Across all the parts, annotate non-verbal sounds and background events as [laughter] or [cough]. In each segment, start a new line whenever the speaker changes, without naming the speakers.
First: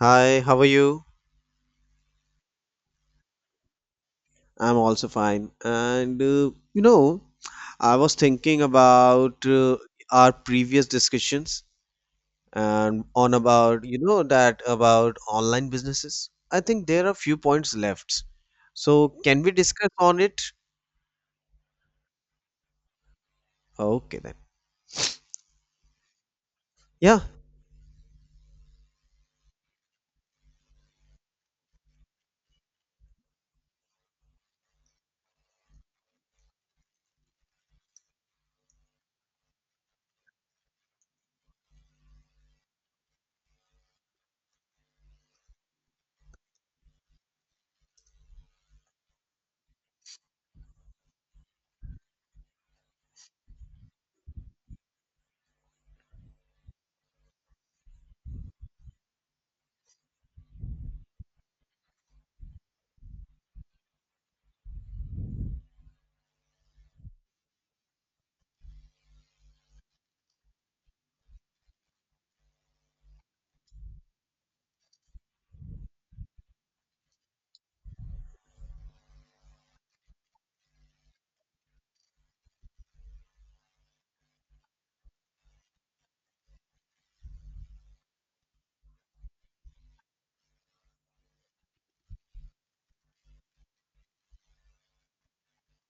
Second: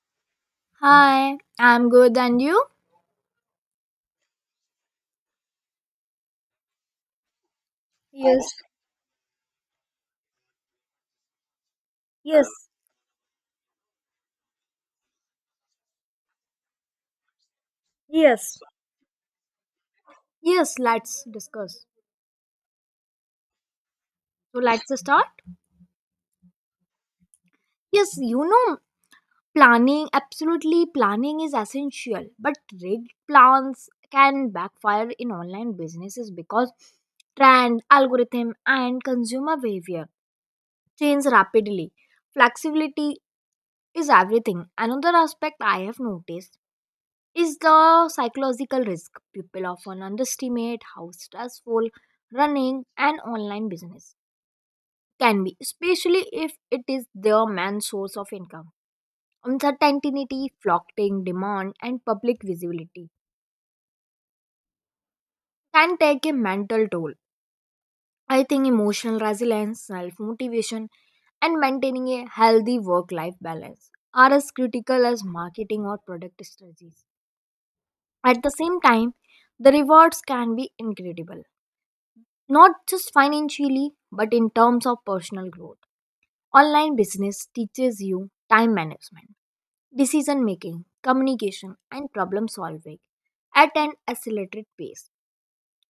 Hi, how are you?
Hi, I'm good, and you?
I'm also fine. And I was
Yes,
thinking about our previous discussions
yes,
and on about, that about online businesses. I think there are few points left.
yes.
So can we discuss on it?
Yes, let's discuss.
Okay then.
So, let's start.
Yeah,
Yes, planning, absolutely, planning is essential, but rigged plans can backfire in online businesses because trend, algorithm, and consumer behavior change rapidly. Flexibility is everything. Another aspect I have noticed is the psychological risk. People often underestimate how stressful running an online business can be, especially if it is their main source of income. Uncertainty, floating demand, and public visibility can take a mental toll. I think emotional resilience, self motivation, and maintaining a healthy work life balance are as critical as marketing or product strategies. At the same time, the rewards can be incredible, not just financially, but in terms of personal growth. Online business teaches you time management, decision making, communication, and problem solving at an accelerated pace.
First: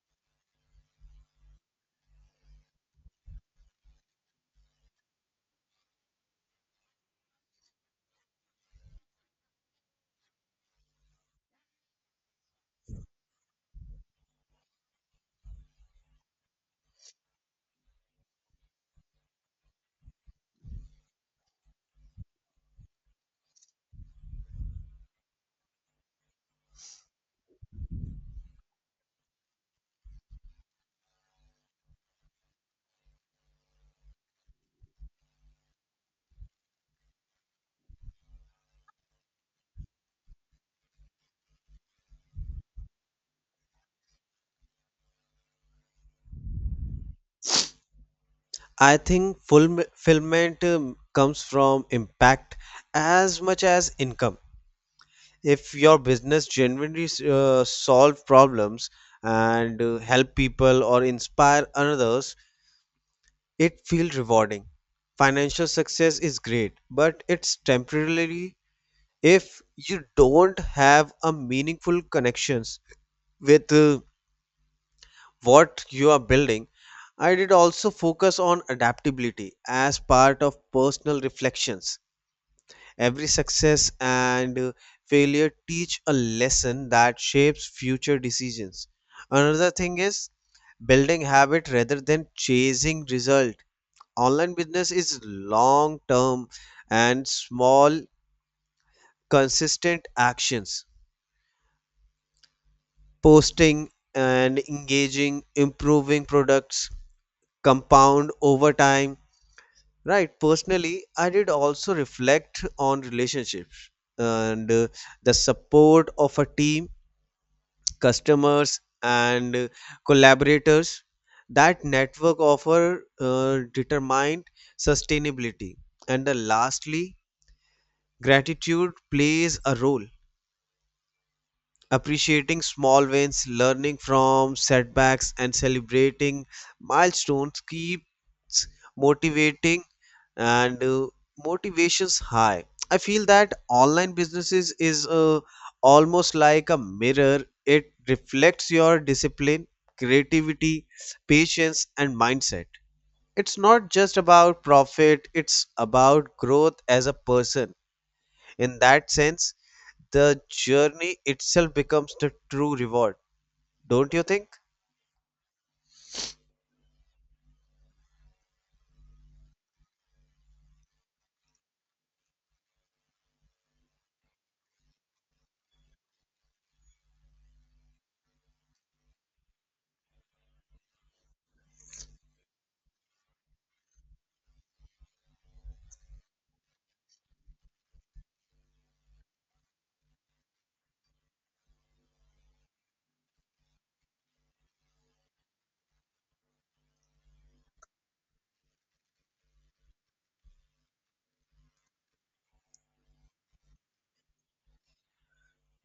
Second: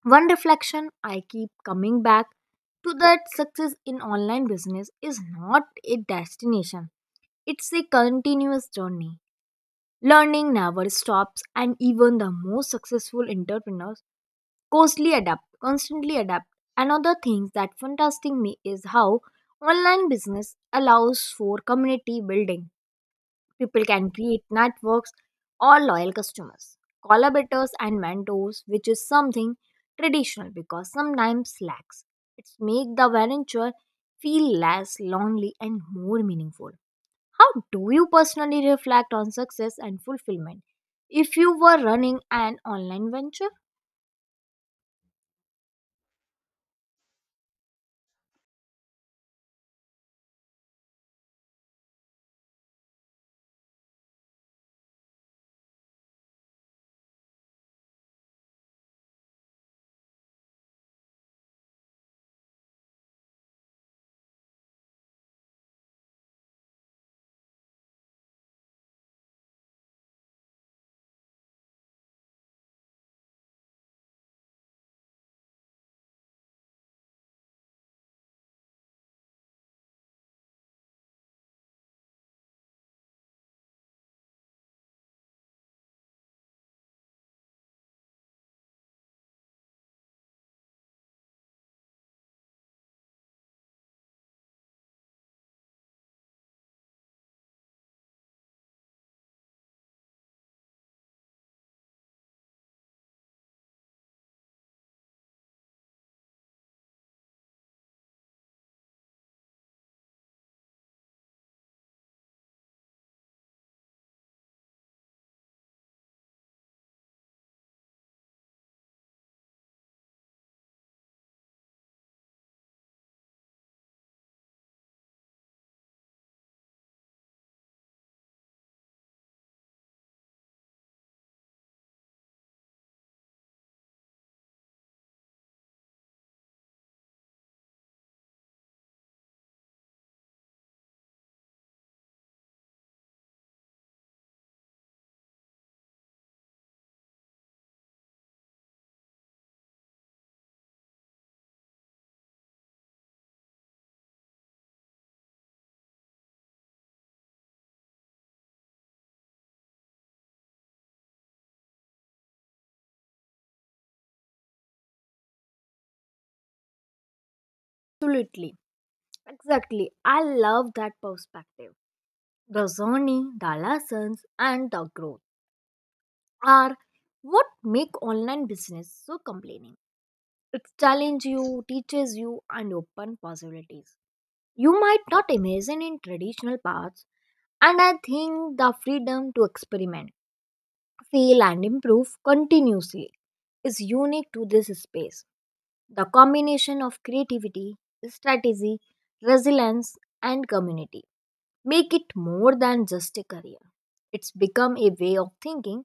One reflection I keep coming back to that success in online business is not a destination, it's a continuous journey. Learning never stops, and even the most successful entrepreneurs costly adapt constantly adapt. Another thing that fantastic me is how online business allows for community building. People can create networks or loyal customers, collaborators and mentors, which is something traditional because sometimes lacks. It's make the venture feel less lonely and more meaningful. How do you personally reflect on success and fulfillment if you were running an online venture?
I think fulfillment comes from impact as much as income. If your business genuinely solve problems and help people or inspire others, it feels rewarding. Financial success is great, but it's temporarily if you don't have a meaningful connections with what you are building. I did also focus on adaptability as part of personal reflections. Every success and failure teach a lesson that shapes future decisions. Another thing is building habit rather than chasing result. Online business is long term and small consistent actions. Posting and engaging, improving products compound over time. Right, personally, I did also reflect on relationships and the support of a team, customers, and collaborators. That network offer determined sustainability. And the lastly, gratitude plays a role, appreciating small wins, learning from setbacks, and celebrating milestones, keeps motivating and motivations high. I feel that online businesses is almost like a mirror. It reflects your discipline, creativity, patience, and mindset. It's not just about profit, it's about growth as a person. In that sense, the journey itself becomes the true reward. Don't you think?
Absolutely. Exactly. I love that perspective. The journey, the lessons, and the growth are what make online business so compelling. It challenges you, teaches you, and open possibilities. You might not imagine in traditional paths, and I think the freedom to experiment, fail, and improve continuously is unique to this space. The combination of creativity, strategy, resilience, and community make it more than just a career. It's become a way of thinking,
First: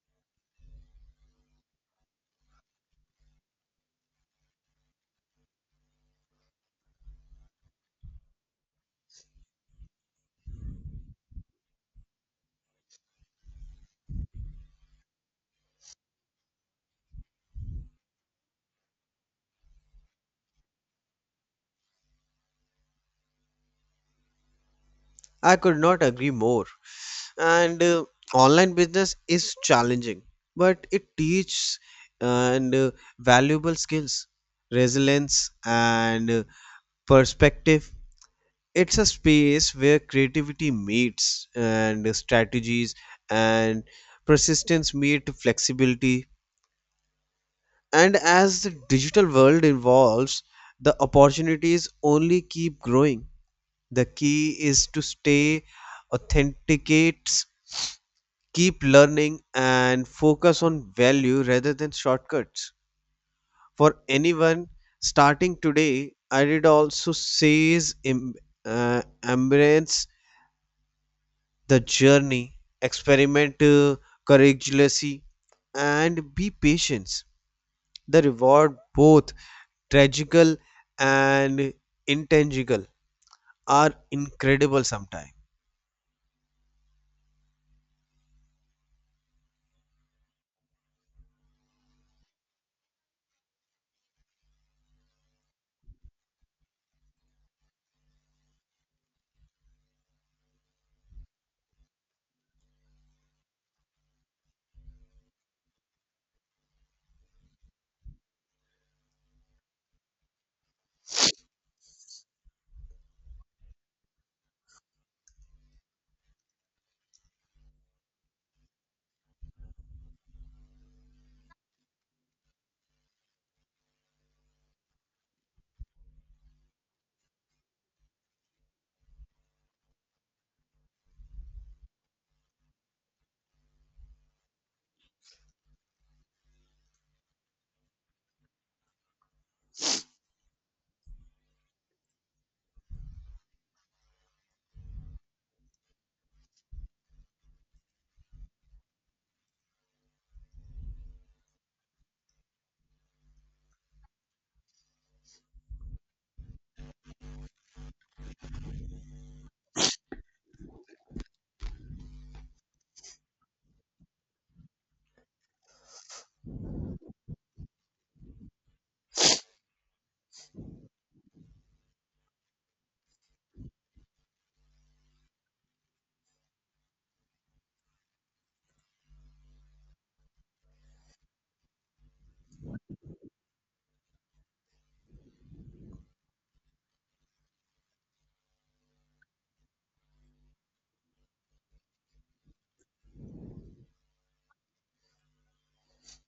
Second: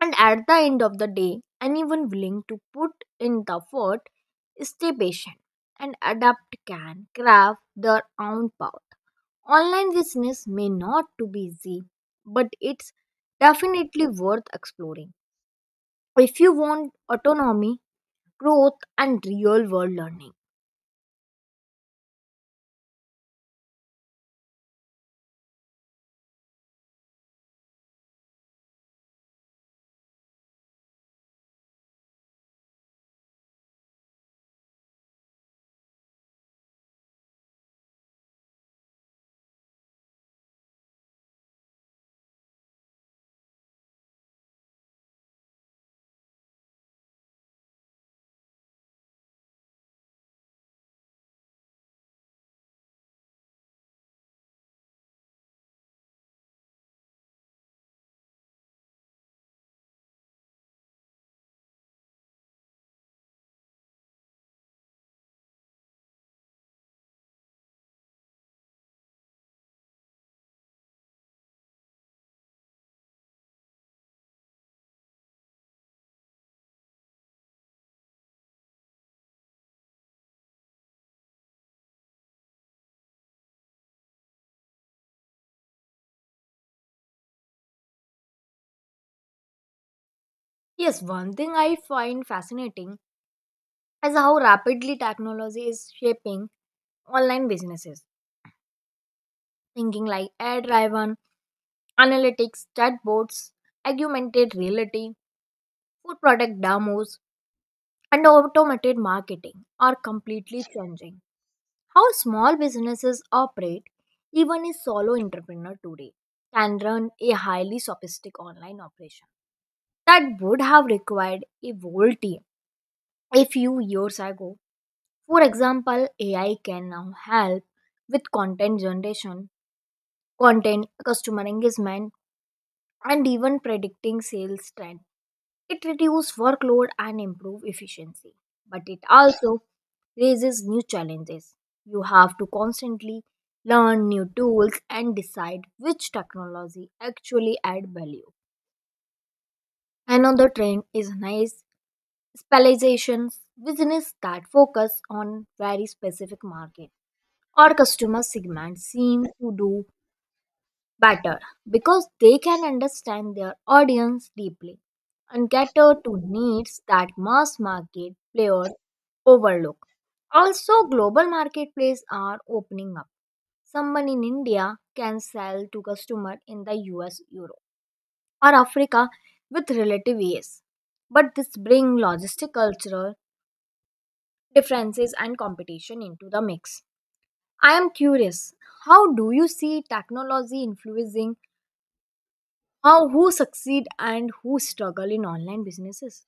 and at the end of the day, anyone willing to put in the effort, stay patient, and adapt can craft their own path. Online business may not to be easy, but it's definitely worth exploring if you want autonomy, growth, and real world learning.
I could not agree more. And online business is challenging, but it teaches and valuable skills, resilience, and perspective. It's a space where creativity meets and strategies, and persistence meet flexibility. And as the digital world evolves, the opportunities only keep growing. The key is to stay authenticates, keep learning, and focus on value rather than shortcuts. For anyone starting today, I did also says uh, embrace the journey, experiment courageously, and be patient. The reward, both tragical and intangible, are incredible sometimes.
Yes, one thing I find fascinating is how rapidly technology is shaping online businesses, thinking like ad driven, analytics, chatbots, augmented reality, food product demos, and automated marketing are completely changing how small businesses operate. Even a solo entrepreneur today can run a highly sophisticated online operation that would have required a whole team a few years ago. For example, AI can now help with content generation, content, customer engagement, and even predicting sales trend. It reduces workload and improves efficiency, but it also raises new challenges. You have to constantly learn new tools and decide which technology actually add value. Another trend is nice specializations, business that focus on very specific market or customer segment seem to do better because they can understand their audience deeply and cater to needs that mass market players overlook. Also, global marketplaces are opening up. Someone in India can sell to customer in the US, Europe, or Africa with relative ease. But this brings logistic cultural differences and competition into the mix. I am curious, how do you see technology influencing how who succeed and who struggle in online businesses?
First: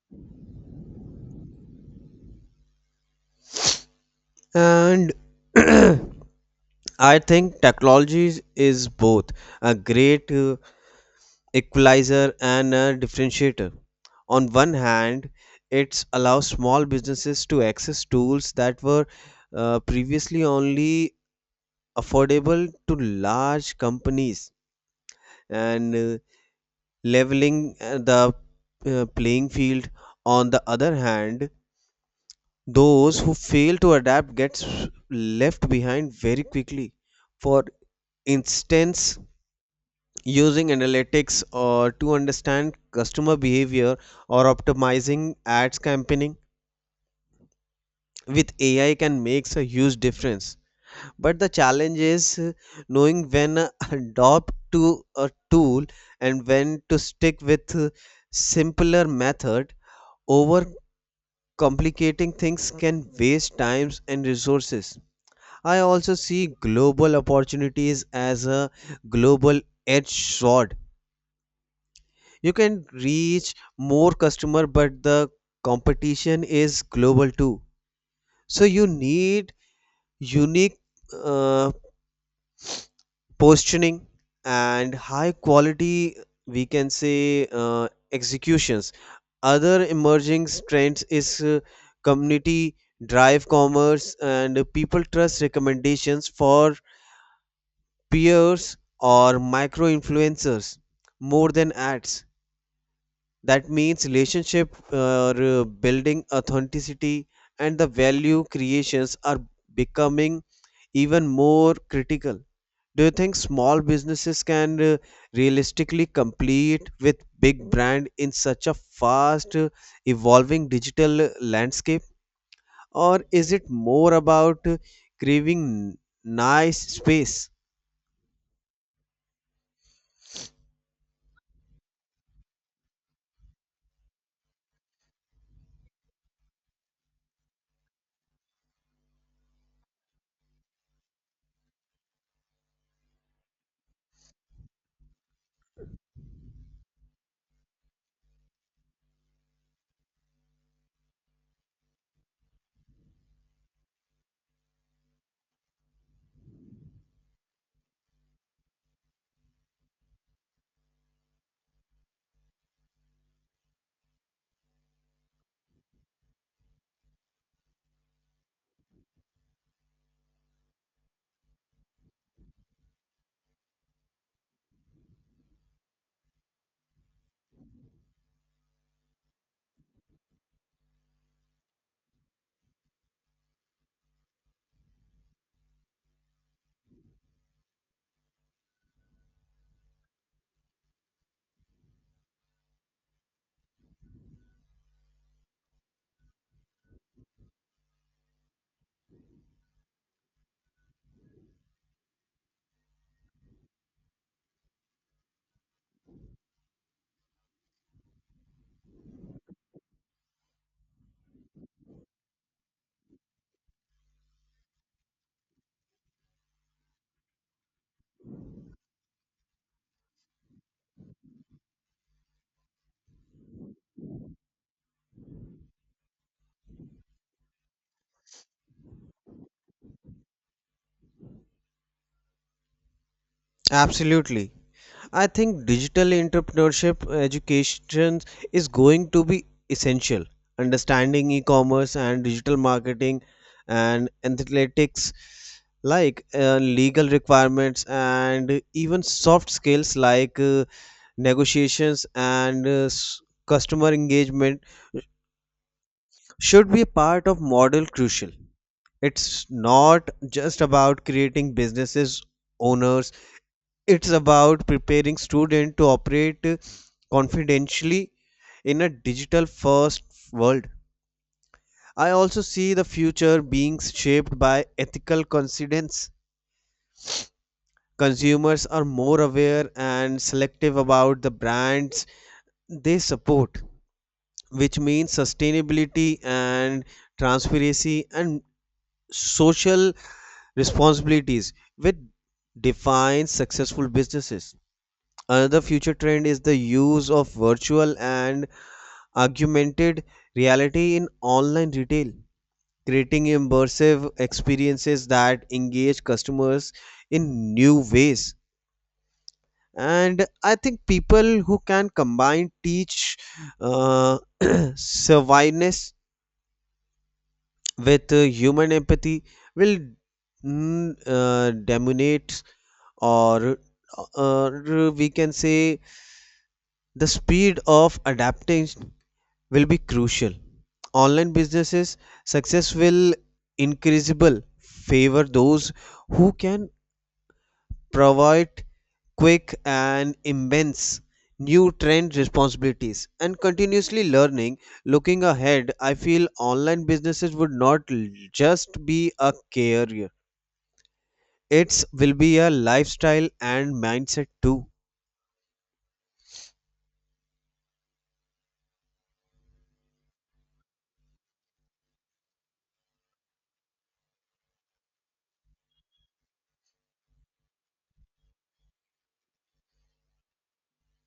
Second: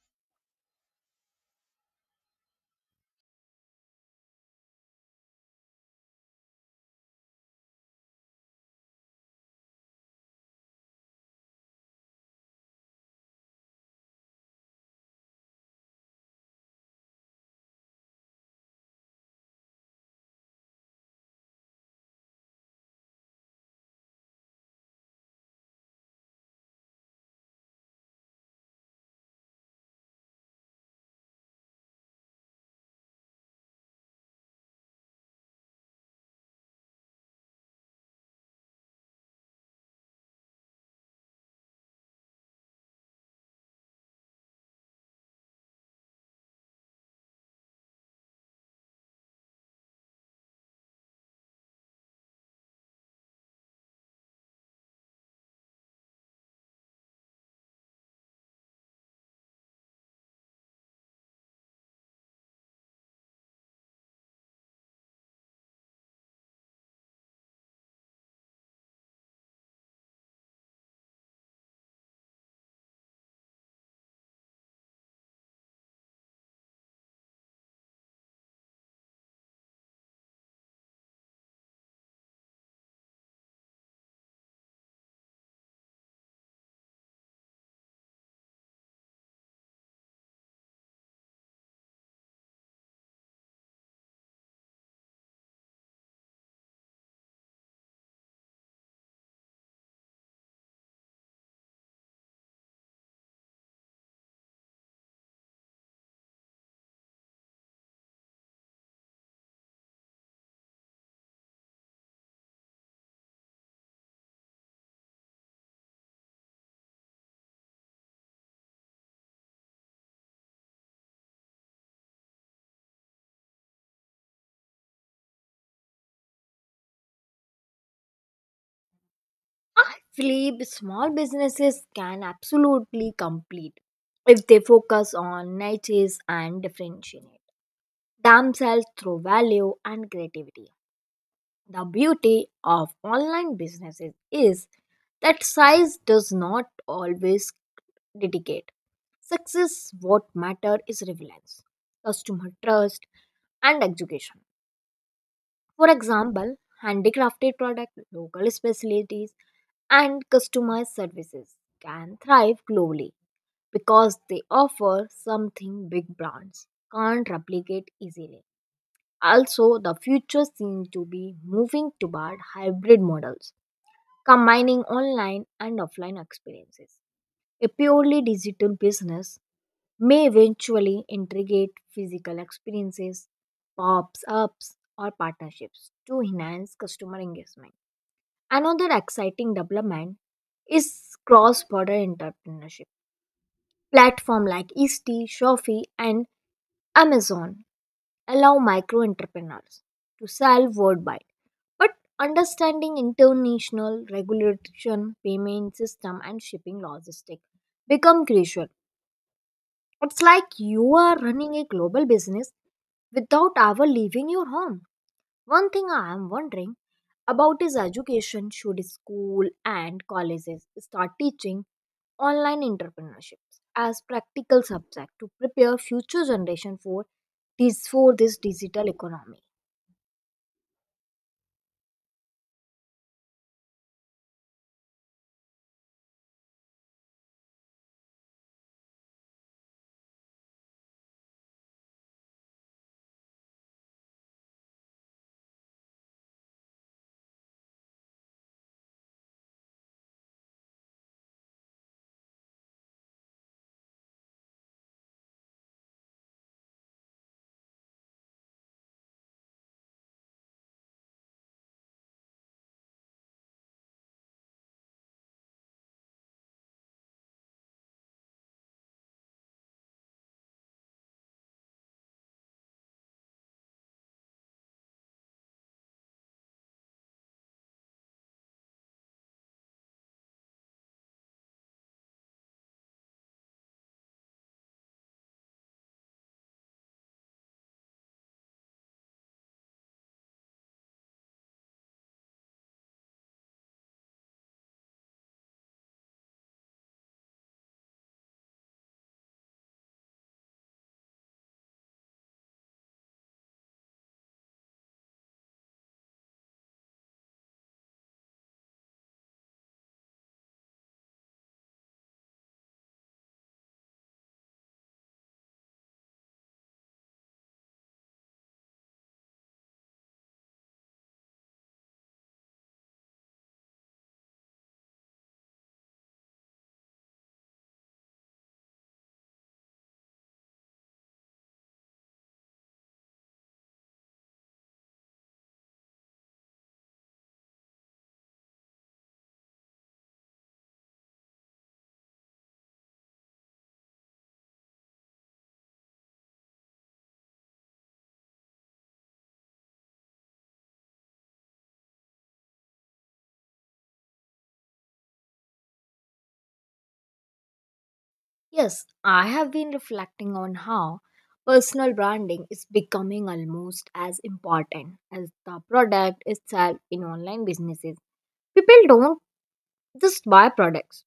And [clears throat] I think technology is both a great equalizer and a differentiator. On one hand, it allows small businesses to access tools that were previously only affordable to large companies, and leveling the playing field. On the other hand, those who fail to adapt gets left behind very quickly. For instance, using analytics or to understand customer behavior or optimizing ads campaigning with AI can makes a huge difference, but the challenge is knowing when [laughs] adopt to a tool and when to stick with simpler method. Over complicating things can waste times and resources. I also see global opportunities as a global edge sword. You can reach more customer, but the competition is global too. So you need unique uh, positioning and high quality, we can say uh, executions. Other emerging trends is community drive commerce, and people trust recommendations for peers or micro influencers more than ads. That means relationship building authenticity, and the value creations are becoming even more critical. Do you think small businesses can realistically compete with big brand in such a fast evolving digital landscape, or is it more about craving nice space?
Actually, the small businesses can absolutely complete if they focus on niches and differentiate themselves through value and creativity. The beauty of online businesses is that size does not always dedicate. Success, what matter is relevance, customer trust, and education. For example, handicrafted products, local specialties, and customized services can thrive globally because they offer something big brands can't replicate easily. Also, the future seems to be moving toward hybrid models combining online and offline experiences. A purely digital business may eventually integrate physical experiences, pops ups, or partnerships to enhance customer engagement. Another exciting development is cross border entrepreneurship. Platforms like Easty, Shopee, and Amazon allow micro entrepreneurs to sell worldwide. But understanding international regulation, payment system, and shipping logistics become crucial. It's like you are running a global business without ever leaving your home. One thing I am wondering about his education, should school and colleges start teaching online entrepreneurships as practical subject to prepare future generation for this digital economy?
Absolutely. I think digital entrepreneurship education is going to be essential. Understanding e-commerce and digital marketing and athletics like legal requirements, and even soft skills like negotiations and customer engagement, should be a part of model crucial. It's not just about creating businesses owners, it's about preparing students to operate confidentially in a digital first world. I also see the future being shaped by ethical considerations. Consumers are more aware and selective about the brands they support, which means sustainability and transparency and social responsibilities, which define successful businesses. Another future trend is the use of virtual and augmented reality in online retail, creating immersive experiences that engage customers in new ways. And I think people who can combine teach [clears throat] savviness with human empathy will dominate, or or we can say the speed of adaptation will be crucial. Online businesses success will increasable favor those who can provide quick and immense new trend responsibilities and continuously learning. Looking ahead, I feel online businesses would not just be a career, it will be a lifestyle and mindset too.
Yes, I have been reflecting on how personal branding is becoming almost as important as the product itself in online businesses. People don't just buy products.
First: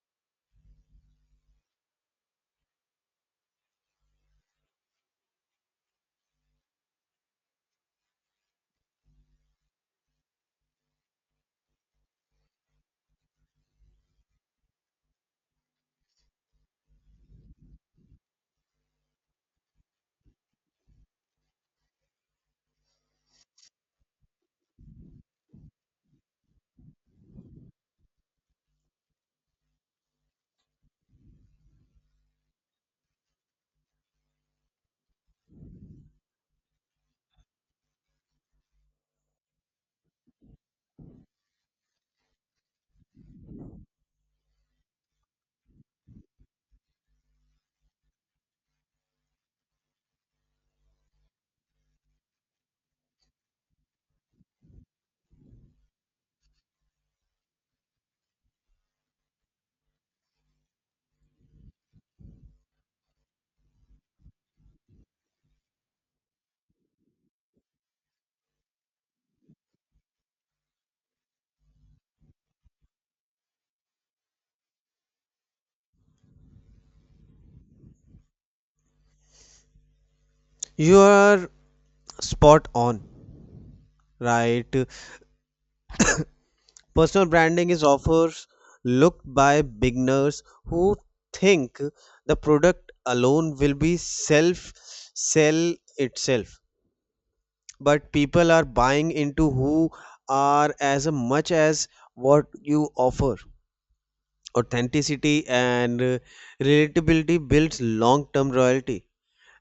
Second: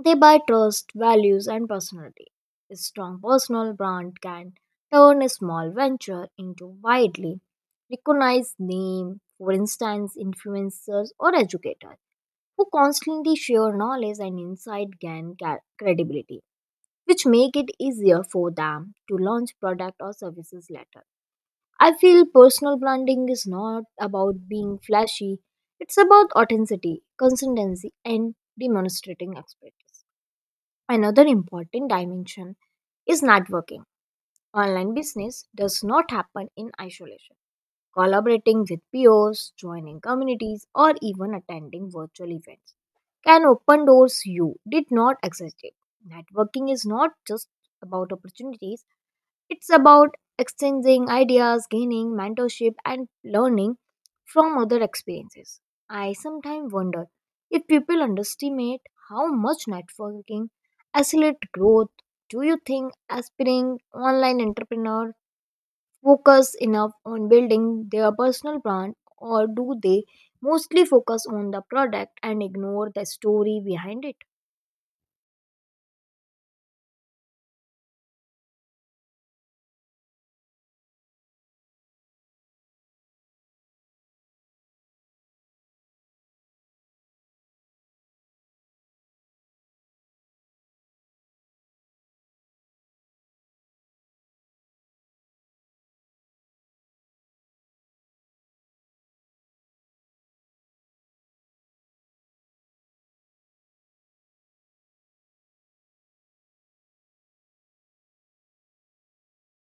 They buy trust, values, and personality. A strong personal brand can turn a small venture into widely recognized name. For instance, influencers or educators who constantly share knowledge and insight gain credibility, which make it easier for them to launch product or services later. I feel personal branding is not about being flashy. It's about authenticity, consistency, and demonstrating expertise. Another important dimension is networking. Online business does not happen in isolation. Collaborating with peers, joining communities, or even attending virtual events can open doors you did not exist. Networking is not just about opportunities, it's about exchanging ideas, gaining mentorship, and learning from other experiences. I sometimes wonder if people underestimate how much networking accelerates growth. Do you think aspiring online entrepreneurs focus enough on building their personal brand, or do they mostly focus on the product and ignore the story behind it?
You are spot on, right. Personal branding is often looked by beginners who think the product alone will be self sell itself. But people are buying into who are as much as what you offer. Authenticity and relatability builds long-term loyalty.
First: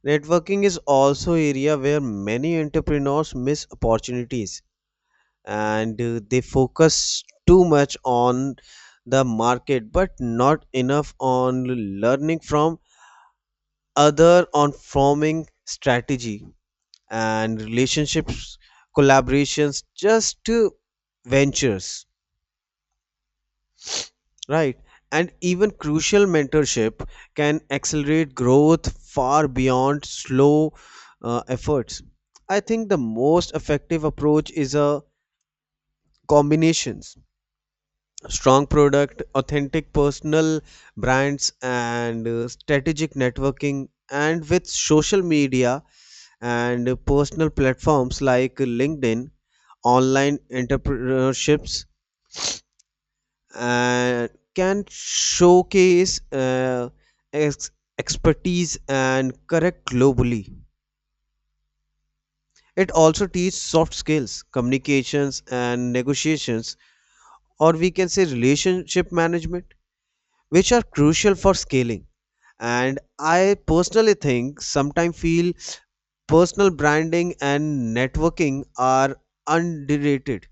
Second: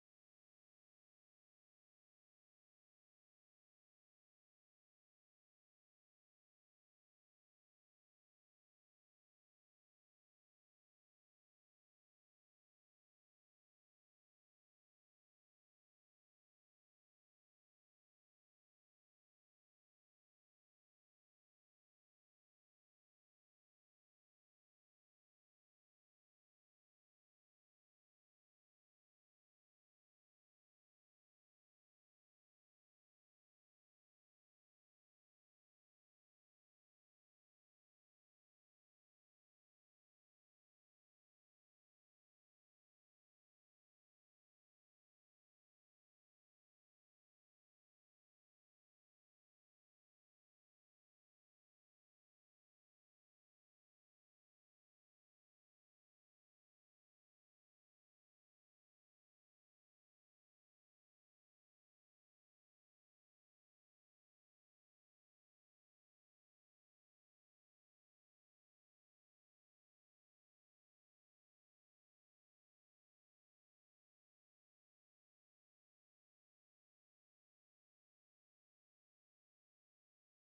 Networking is also area where many entrepreneurs miss opportunities, and they focus too much on the market, but not enough on learning from other on forming strategy and relationships, collaborations, just ventures, right, and even crucial mentorship can accelerate growth far beyond slow efforts. I think the most effective approach is a combinations: strong product, authentic personal brands, and strategic networking. And with social media and personal platforms like LinkedIn, online entrepreneurships uh, can showcase ex- expertise and correct globally. It also teaches soft skills, communications and negotiations, or we can say relationship management, which are crucial for scaling. And I personally think sometimes feel personal branding and networking are underrated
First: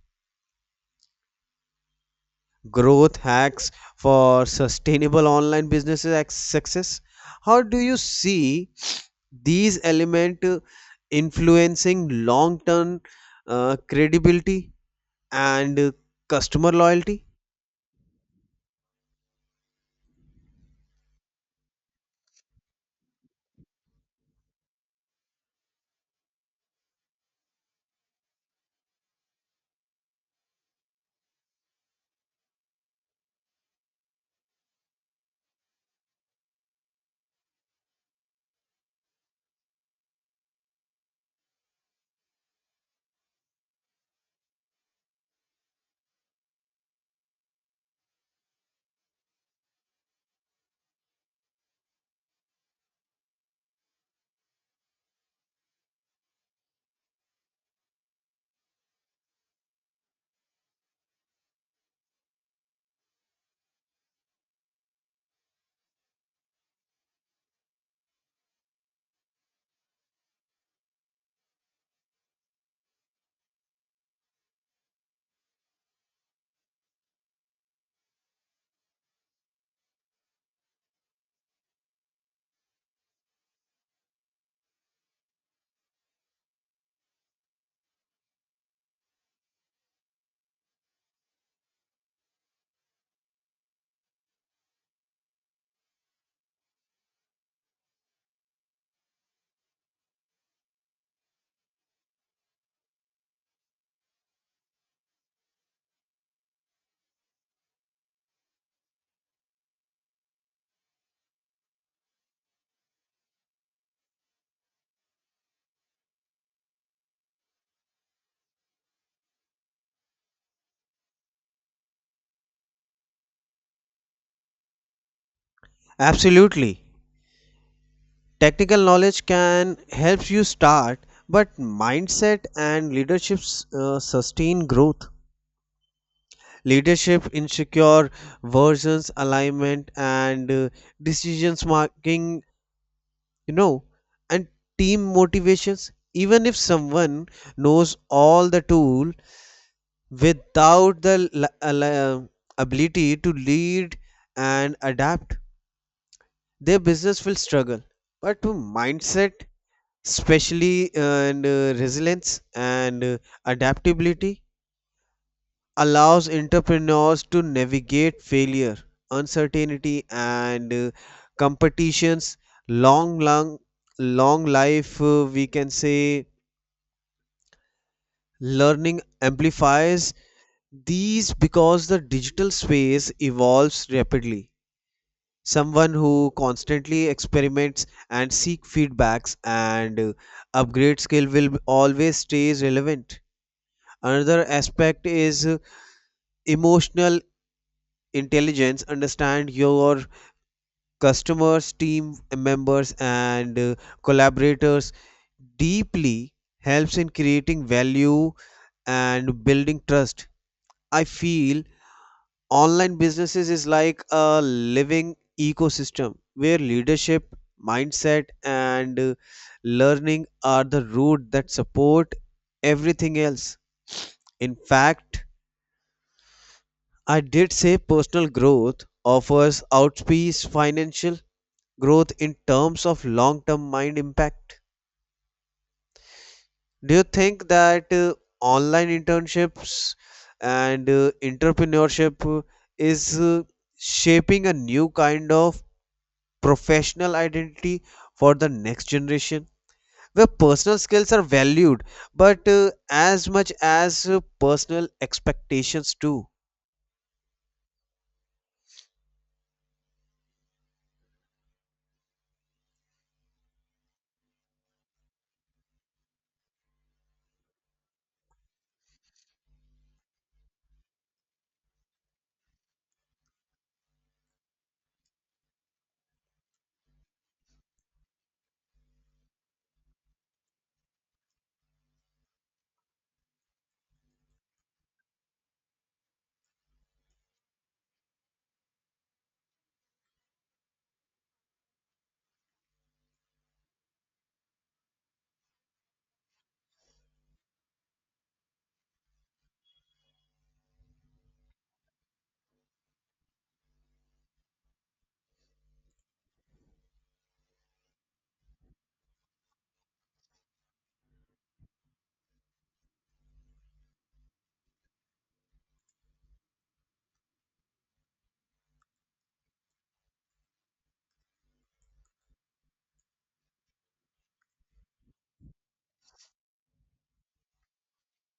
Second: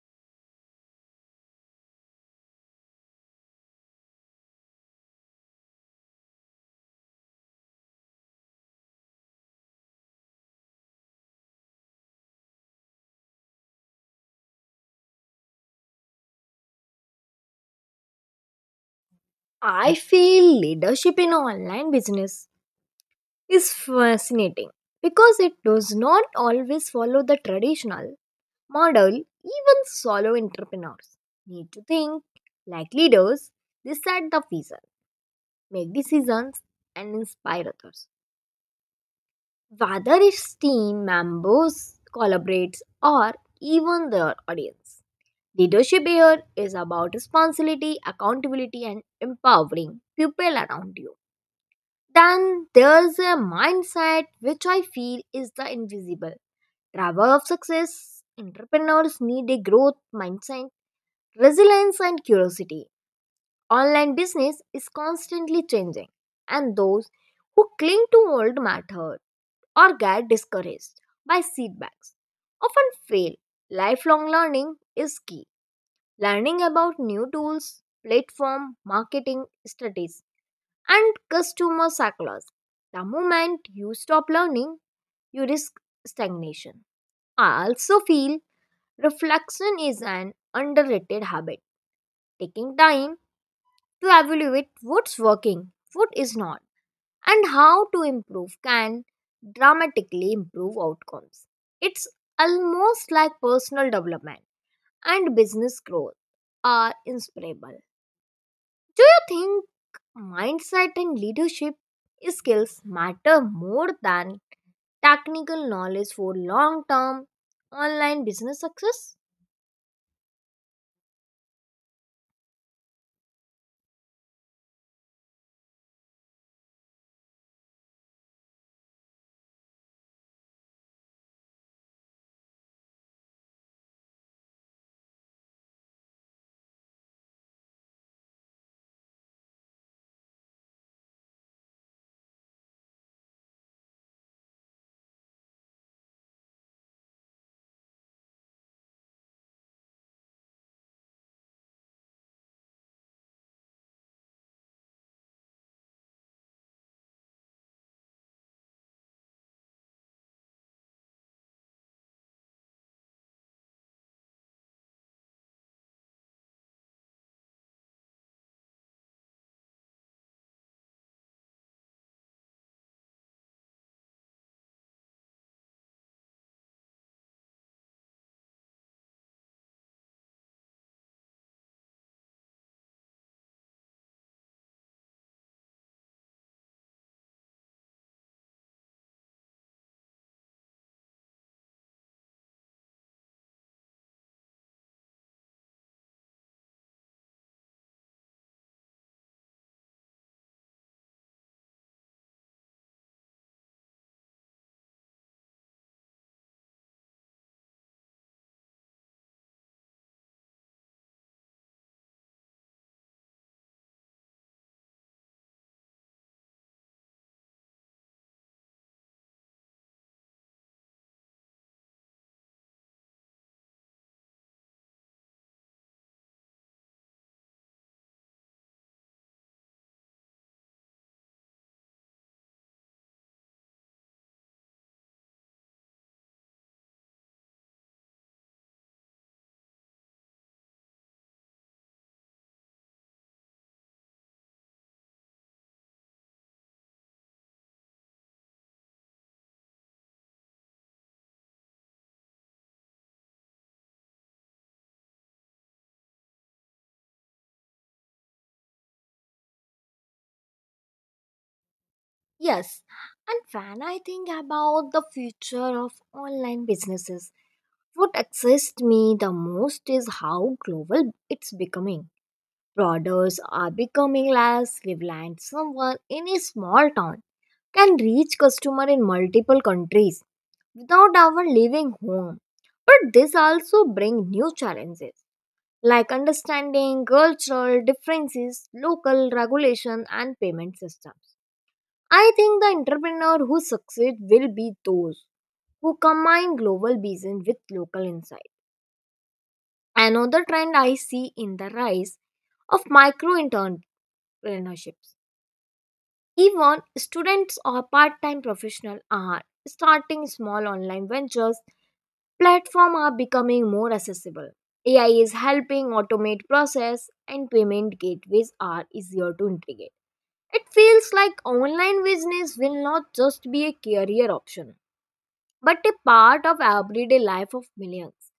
growth hacks for sustainable online businesses success. How do you see these element influencing long term credibility and customer loyalty?
I feel leadership in online business is fascinating because it does not always follow the traditional model. Even solo entrepreneurs need to think like leaders, they set the vision, make decisions, and inspire others, whether it's team members, collaborates, or even their audience. Leadership here is about responsibility, accountability, and empowering people around you. Then there's a mindset which I feel is the invisible driver of success. Entrepreneurs need a growth mindset, resilience, and curiosity. Online business is constantly changing, and those who cling to old method or get discouraged by setbacks often fail. Lifelong learning is key. Learning about new tools, platform, marketing strategies, and customer cycles. The moment you stop learning, you risk stagnation. I also feel reflection is an underrated habit. Taking time to evaluate what's working, what is not, and how to improve can dramatically improve outcomes. It's almost like personal development and business growth are inseparable. Do you think mindset and leadership skills matter more than technical knowledge for long term online business success?
Absolutely. Technical knowledge can help you start, but mindset and leadership sustain growth. Leadership, insecure versions, alignment, and decisions making, you know, and team motivations. Even if someone knows all the tool without the ability to lead and adapt, their business will struggle. But mindset, especially and resilience and adaptability, allows entrepreneurs to navigate failure, uncertainty, and competitions. Long long long life, we can say, learning amplifies these, because the digital space evolves rapidly. Someone who constantly experiments and seek feedbacks and upgrade skill will always stays relevant. Another aspect is emotional intelligence. Understand your customers, team members, and collaborators deeply helps in creating value and building trust. I feel online businesses is like a living ecosystem where leadership, mindset, and learning are the root that support everything else. In fact, I did say personal growth offers outpace financial growth in terms of long term mind impact. Do you think that online internships and entrepreneurship is shaping a new kind of professional identity for the next generation? Where personal skills are valued, but as much as personal expectations too.
Yes, and when I think about the future of online businesses, what excites me the most is how global it's becoming. Products are becoming less reliant. Someone in a small town can reach customer in multiple countries without ever leaving home. But this also brings new challenges like understanding cultural differences, local regulation, and payment systems. I think the entrepreneur who succeed will be those who combine global vision with local insight. Another trend I see in the rise of micro entrepreneurships. Even students or part-time professionals are starting small online ventures. Platforms are becoming more accessible. AI is helping automate process and payment gateways are easier to integrate. It feels like online business will not just be a career option but a part of everyday life of millions.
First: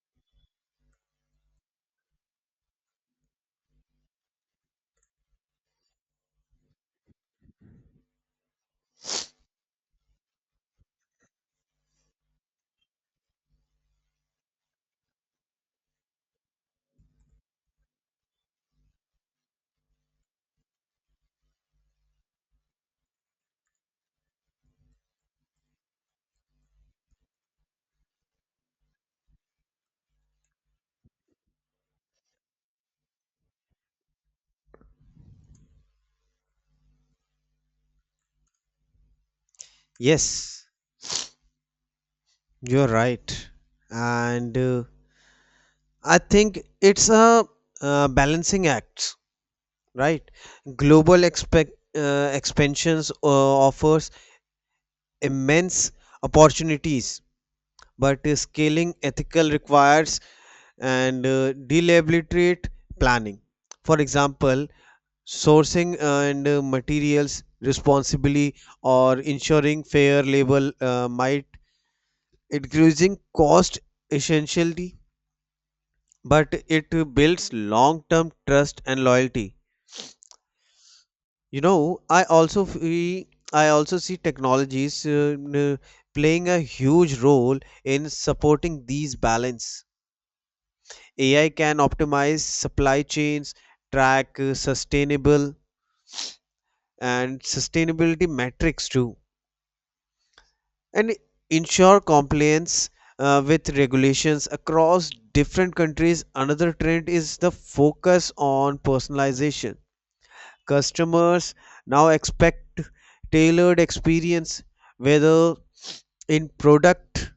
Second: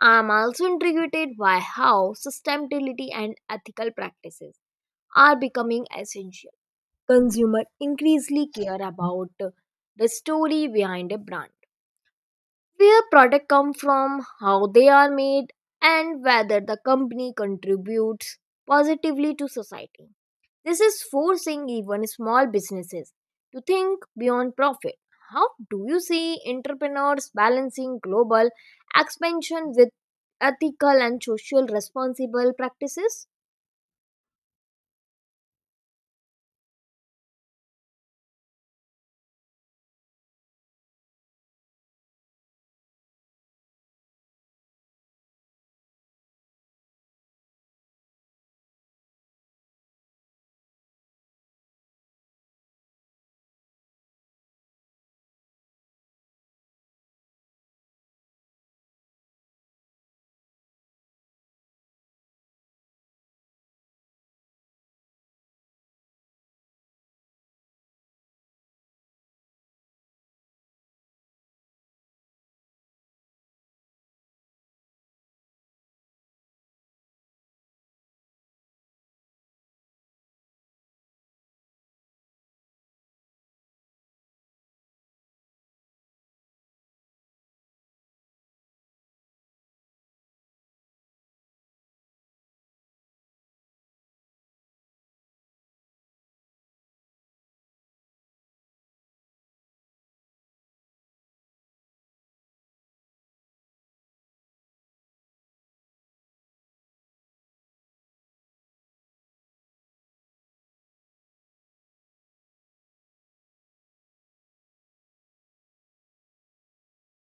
I am also intrigued by how sustainability and ethical practices are becoming essential. Consumers increasingly care about the story behind a brand, where products come from, how they are made, and whether the company contributes positively to society. This is forcing even small businesses to think beyond profit. How do you see entrepreneurs balancing global expansion with ethical and social responsible practices?
Yes, you're right. And I think it's a balancing act, right? Global expansions offers immense opportunities, but scaling ethical requires and deliberate planning. For example, sourcing and materials responsibly, or ensuring fair labor might increasing cost essentially, but it builds long-term trust and loyalty. You know, I also see technologies playing a huge role in supporting these balance. AI can optimize supply chains, track sustainable and sustainability metrics too, and ensure compliance with regulations across different countries. Another trend is the focus on personalization. Customers now expect tailored experience, whether in product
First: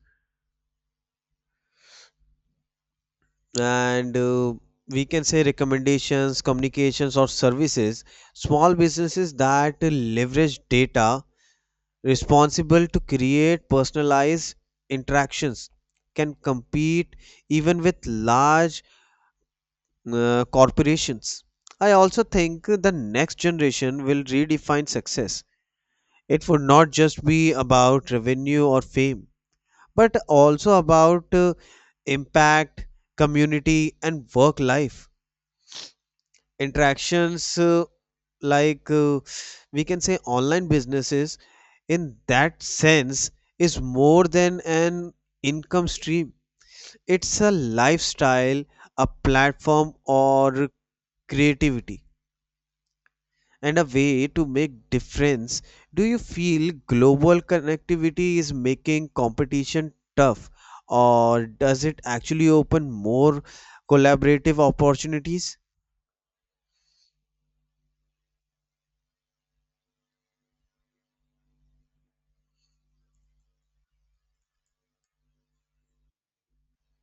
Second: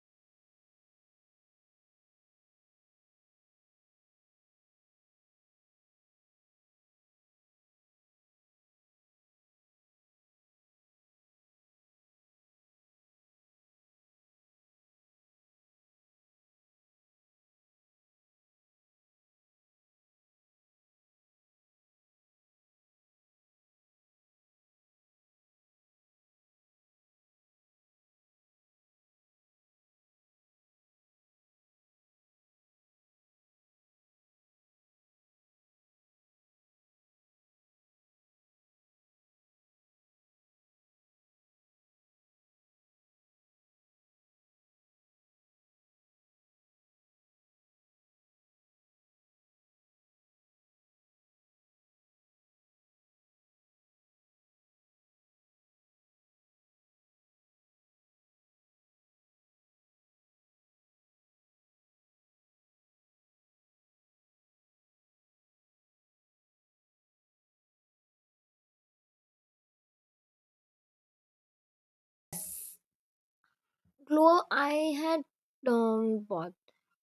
and we can say recommendations, communications, or services. Small businesses that leverage data responsible to create personalized interactions can compete even with large corporations. I also think the next generation will redefine success. It would not just be about revenue or fame, but also about impact, community, and work life. Interactions, like uh, we can say, online businesses, in that sense, is more than an income stream. It's a lifestyle, a platform, or creativity, and a way to make difference. Do you feel global connectivity is making competition tough, or does it actually open more collaborative opportunities?
Glo- I had bought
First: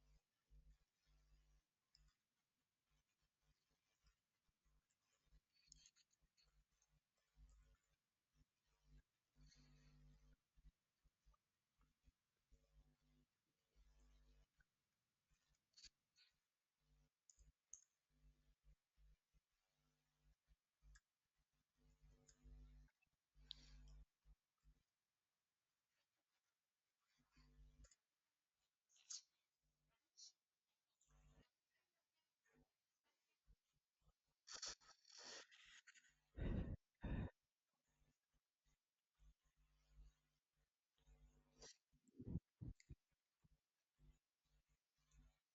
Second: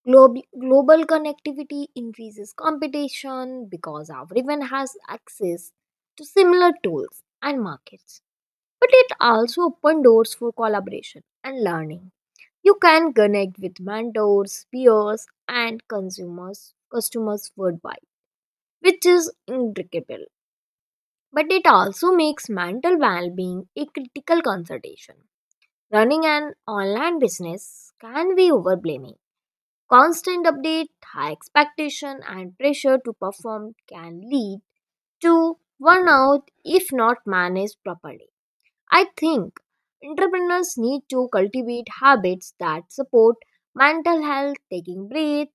Global, global connectivity increases competition because everyone has access to similar tools and markets. But it also opens doors for collaboration and learning. You can connect with mentors, peers, and consumers, customers worldwide, which is incredible. But it also makes mental well-being a critical consideration. Running an online business can be overwhelming. Constant update, high expectation, and pressure to perform can lead to burnout if not managed properly. I think entrepreneurs need to cultivate habits that support mental health, taking breath,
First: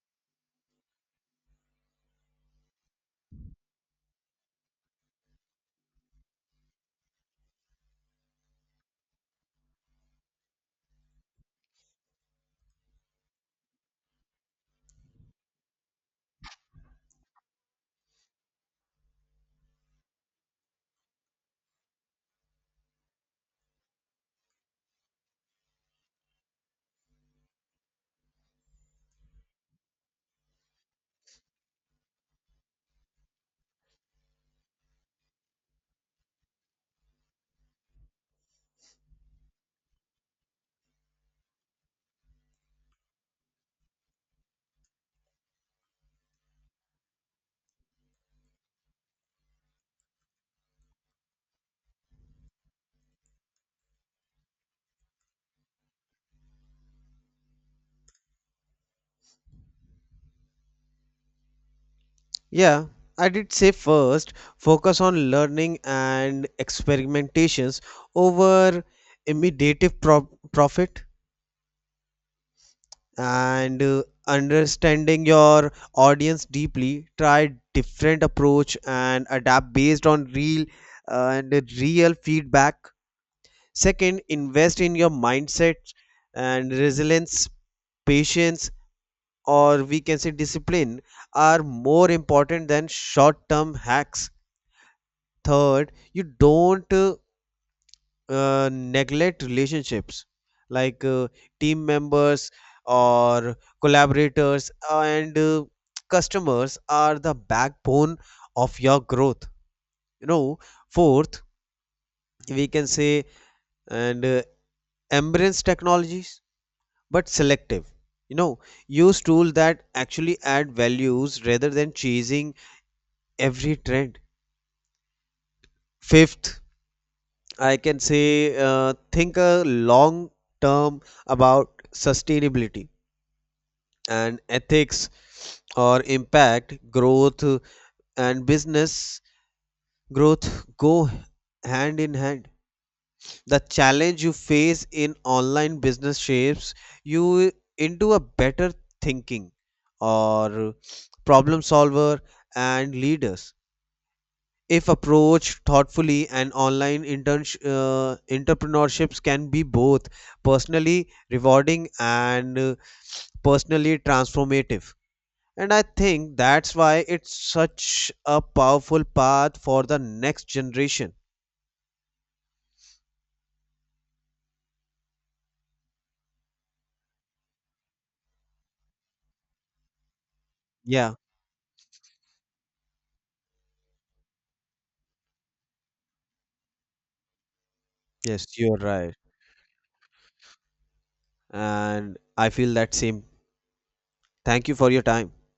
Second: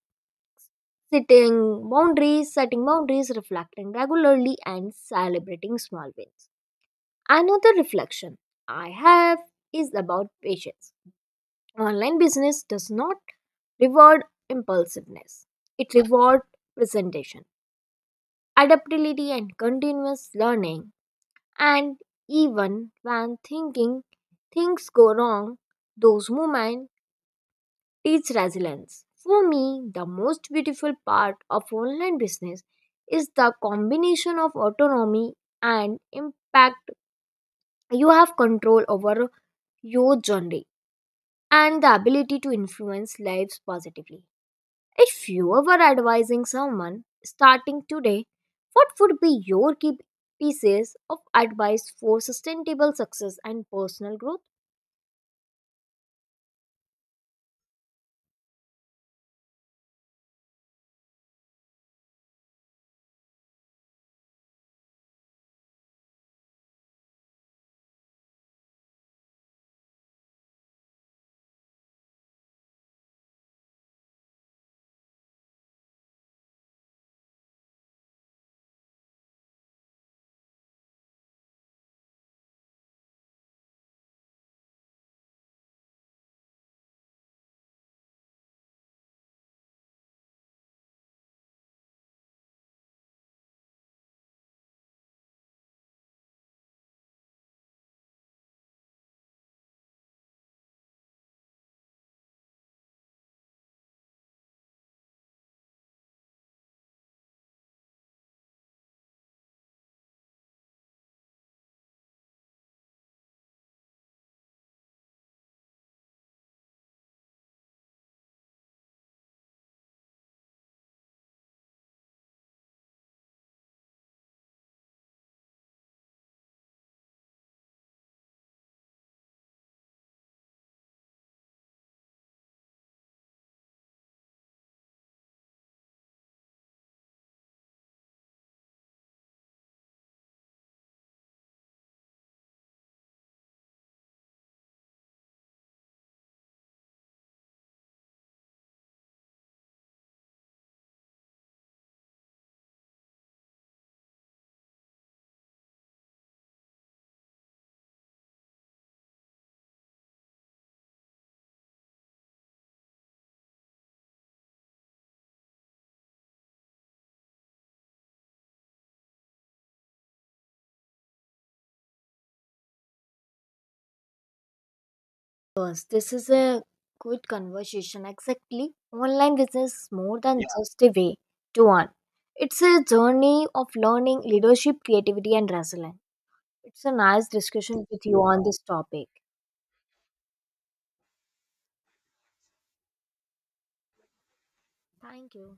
setting boundaries, reflecting regularly, and celebrating small wins. Another reflection I have is about patience. Online business does not reward impulsiveness, it rewards presentation, adaptability, and continuous learning. And even when thinking things go wrong, those moments teach resilience. For me, the most beautiful part of online business is the combination of autonomy and impact. You have control over your journey and the ability to influence lives positively. If you were advising someone starting today, what would be your key pieces of advice for sustainable success and personal growth?
Yeah, I did say first, focus on learning and experimentations over immediate profit, and understanding your audience deeply. Try different approach and adapt based on real and real feedback. Second, invest in your mindset and resilience. Patience, or we can say discipline, are more important than short term hacks. Third, you don't neglect relationships, like team members or collaborators, and customers are the backbone of your growth, you know. Fourth, we can say, and embrace technologies but selective, you know, use tools that actually add values rather than chasing every trend. Fifth, I can say, think a long term about sustainability and ethics, or impact growth, and business growth go hand in hand. The challenge you face in online business shapes you into a better thinking, or problem solver, and leaders, if approached thoughtfully. And online interns entrepreneurships can be both personally rewarding and personally transformative. And I think that's why it's such a powerful path for the next generation.
Course, this is a good conversation. Exactly. Online business is more than, yeah, just a way
Yeah,
to earn. It's a journey of learning, leadership, creativity, and resilience. It's a nice discussion with you on
yes,
this
you're
topic.
right. And I feel that same. Thank you for your time.
Thank you.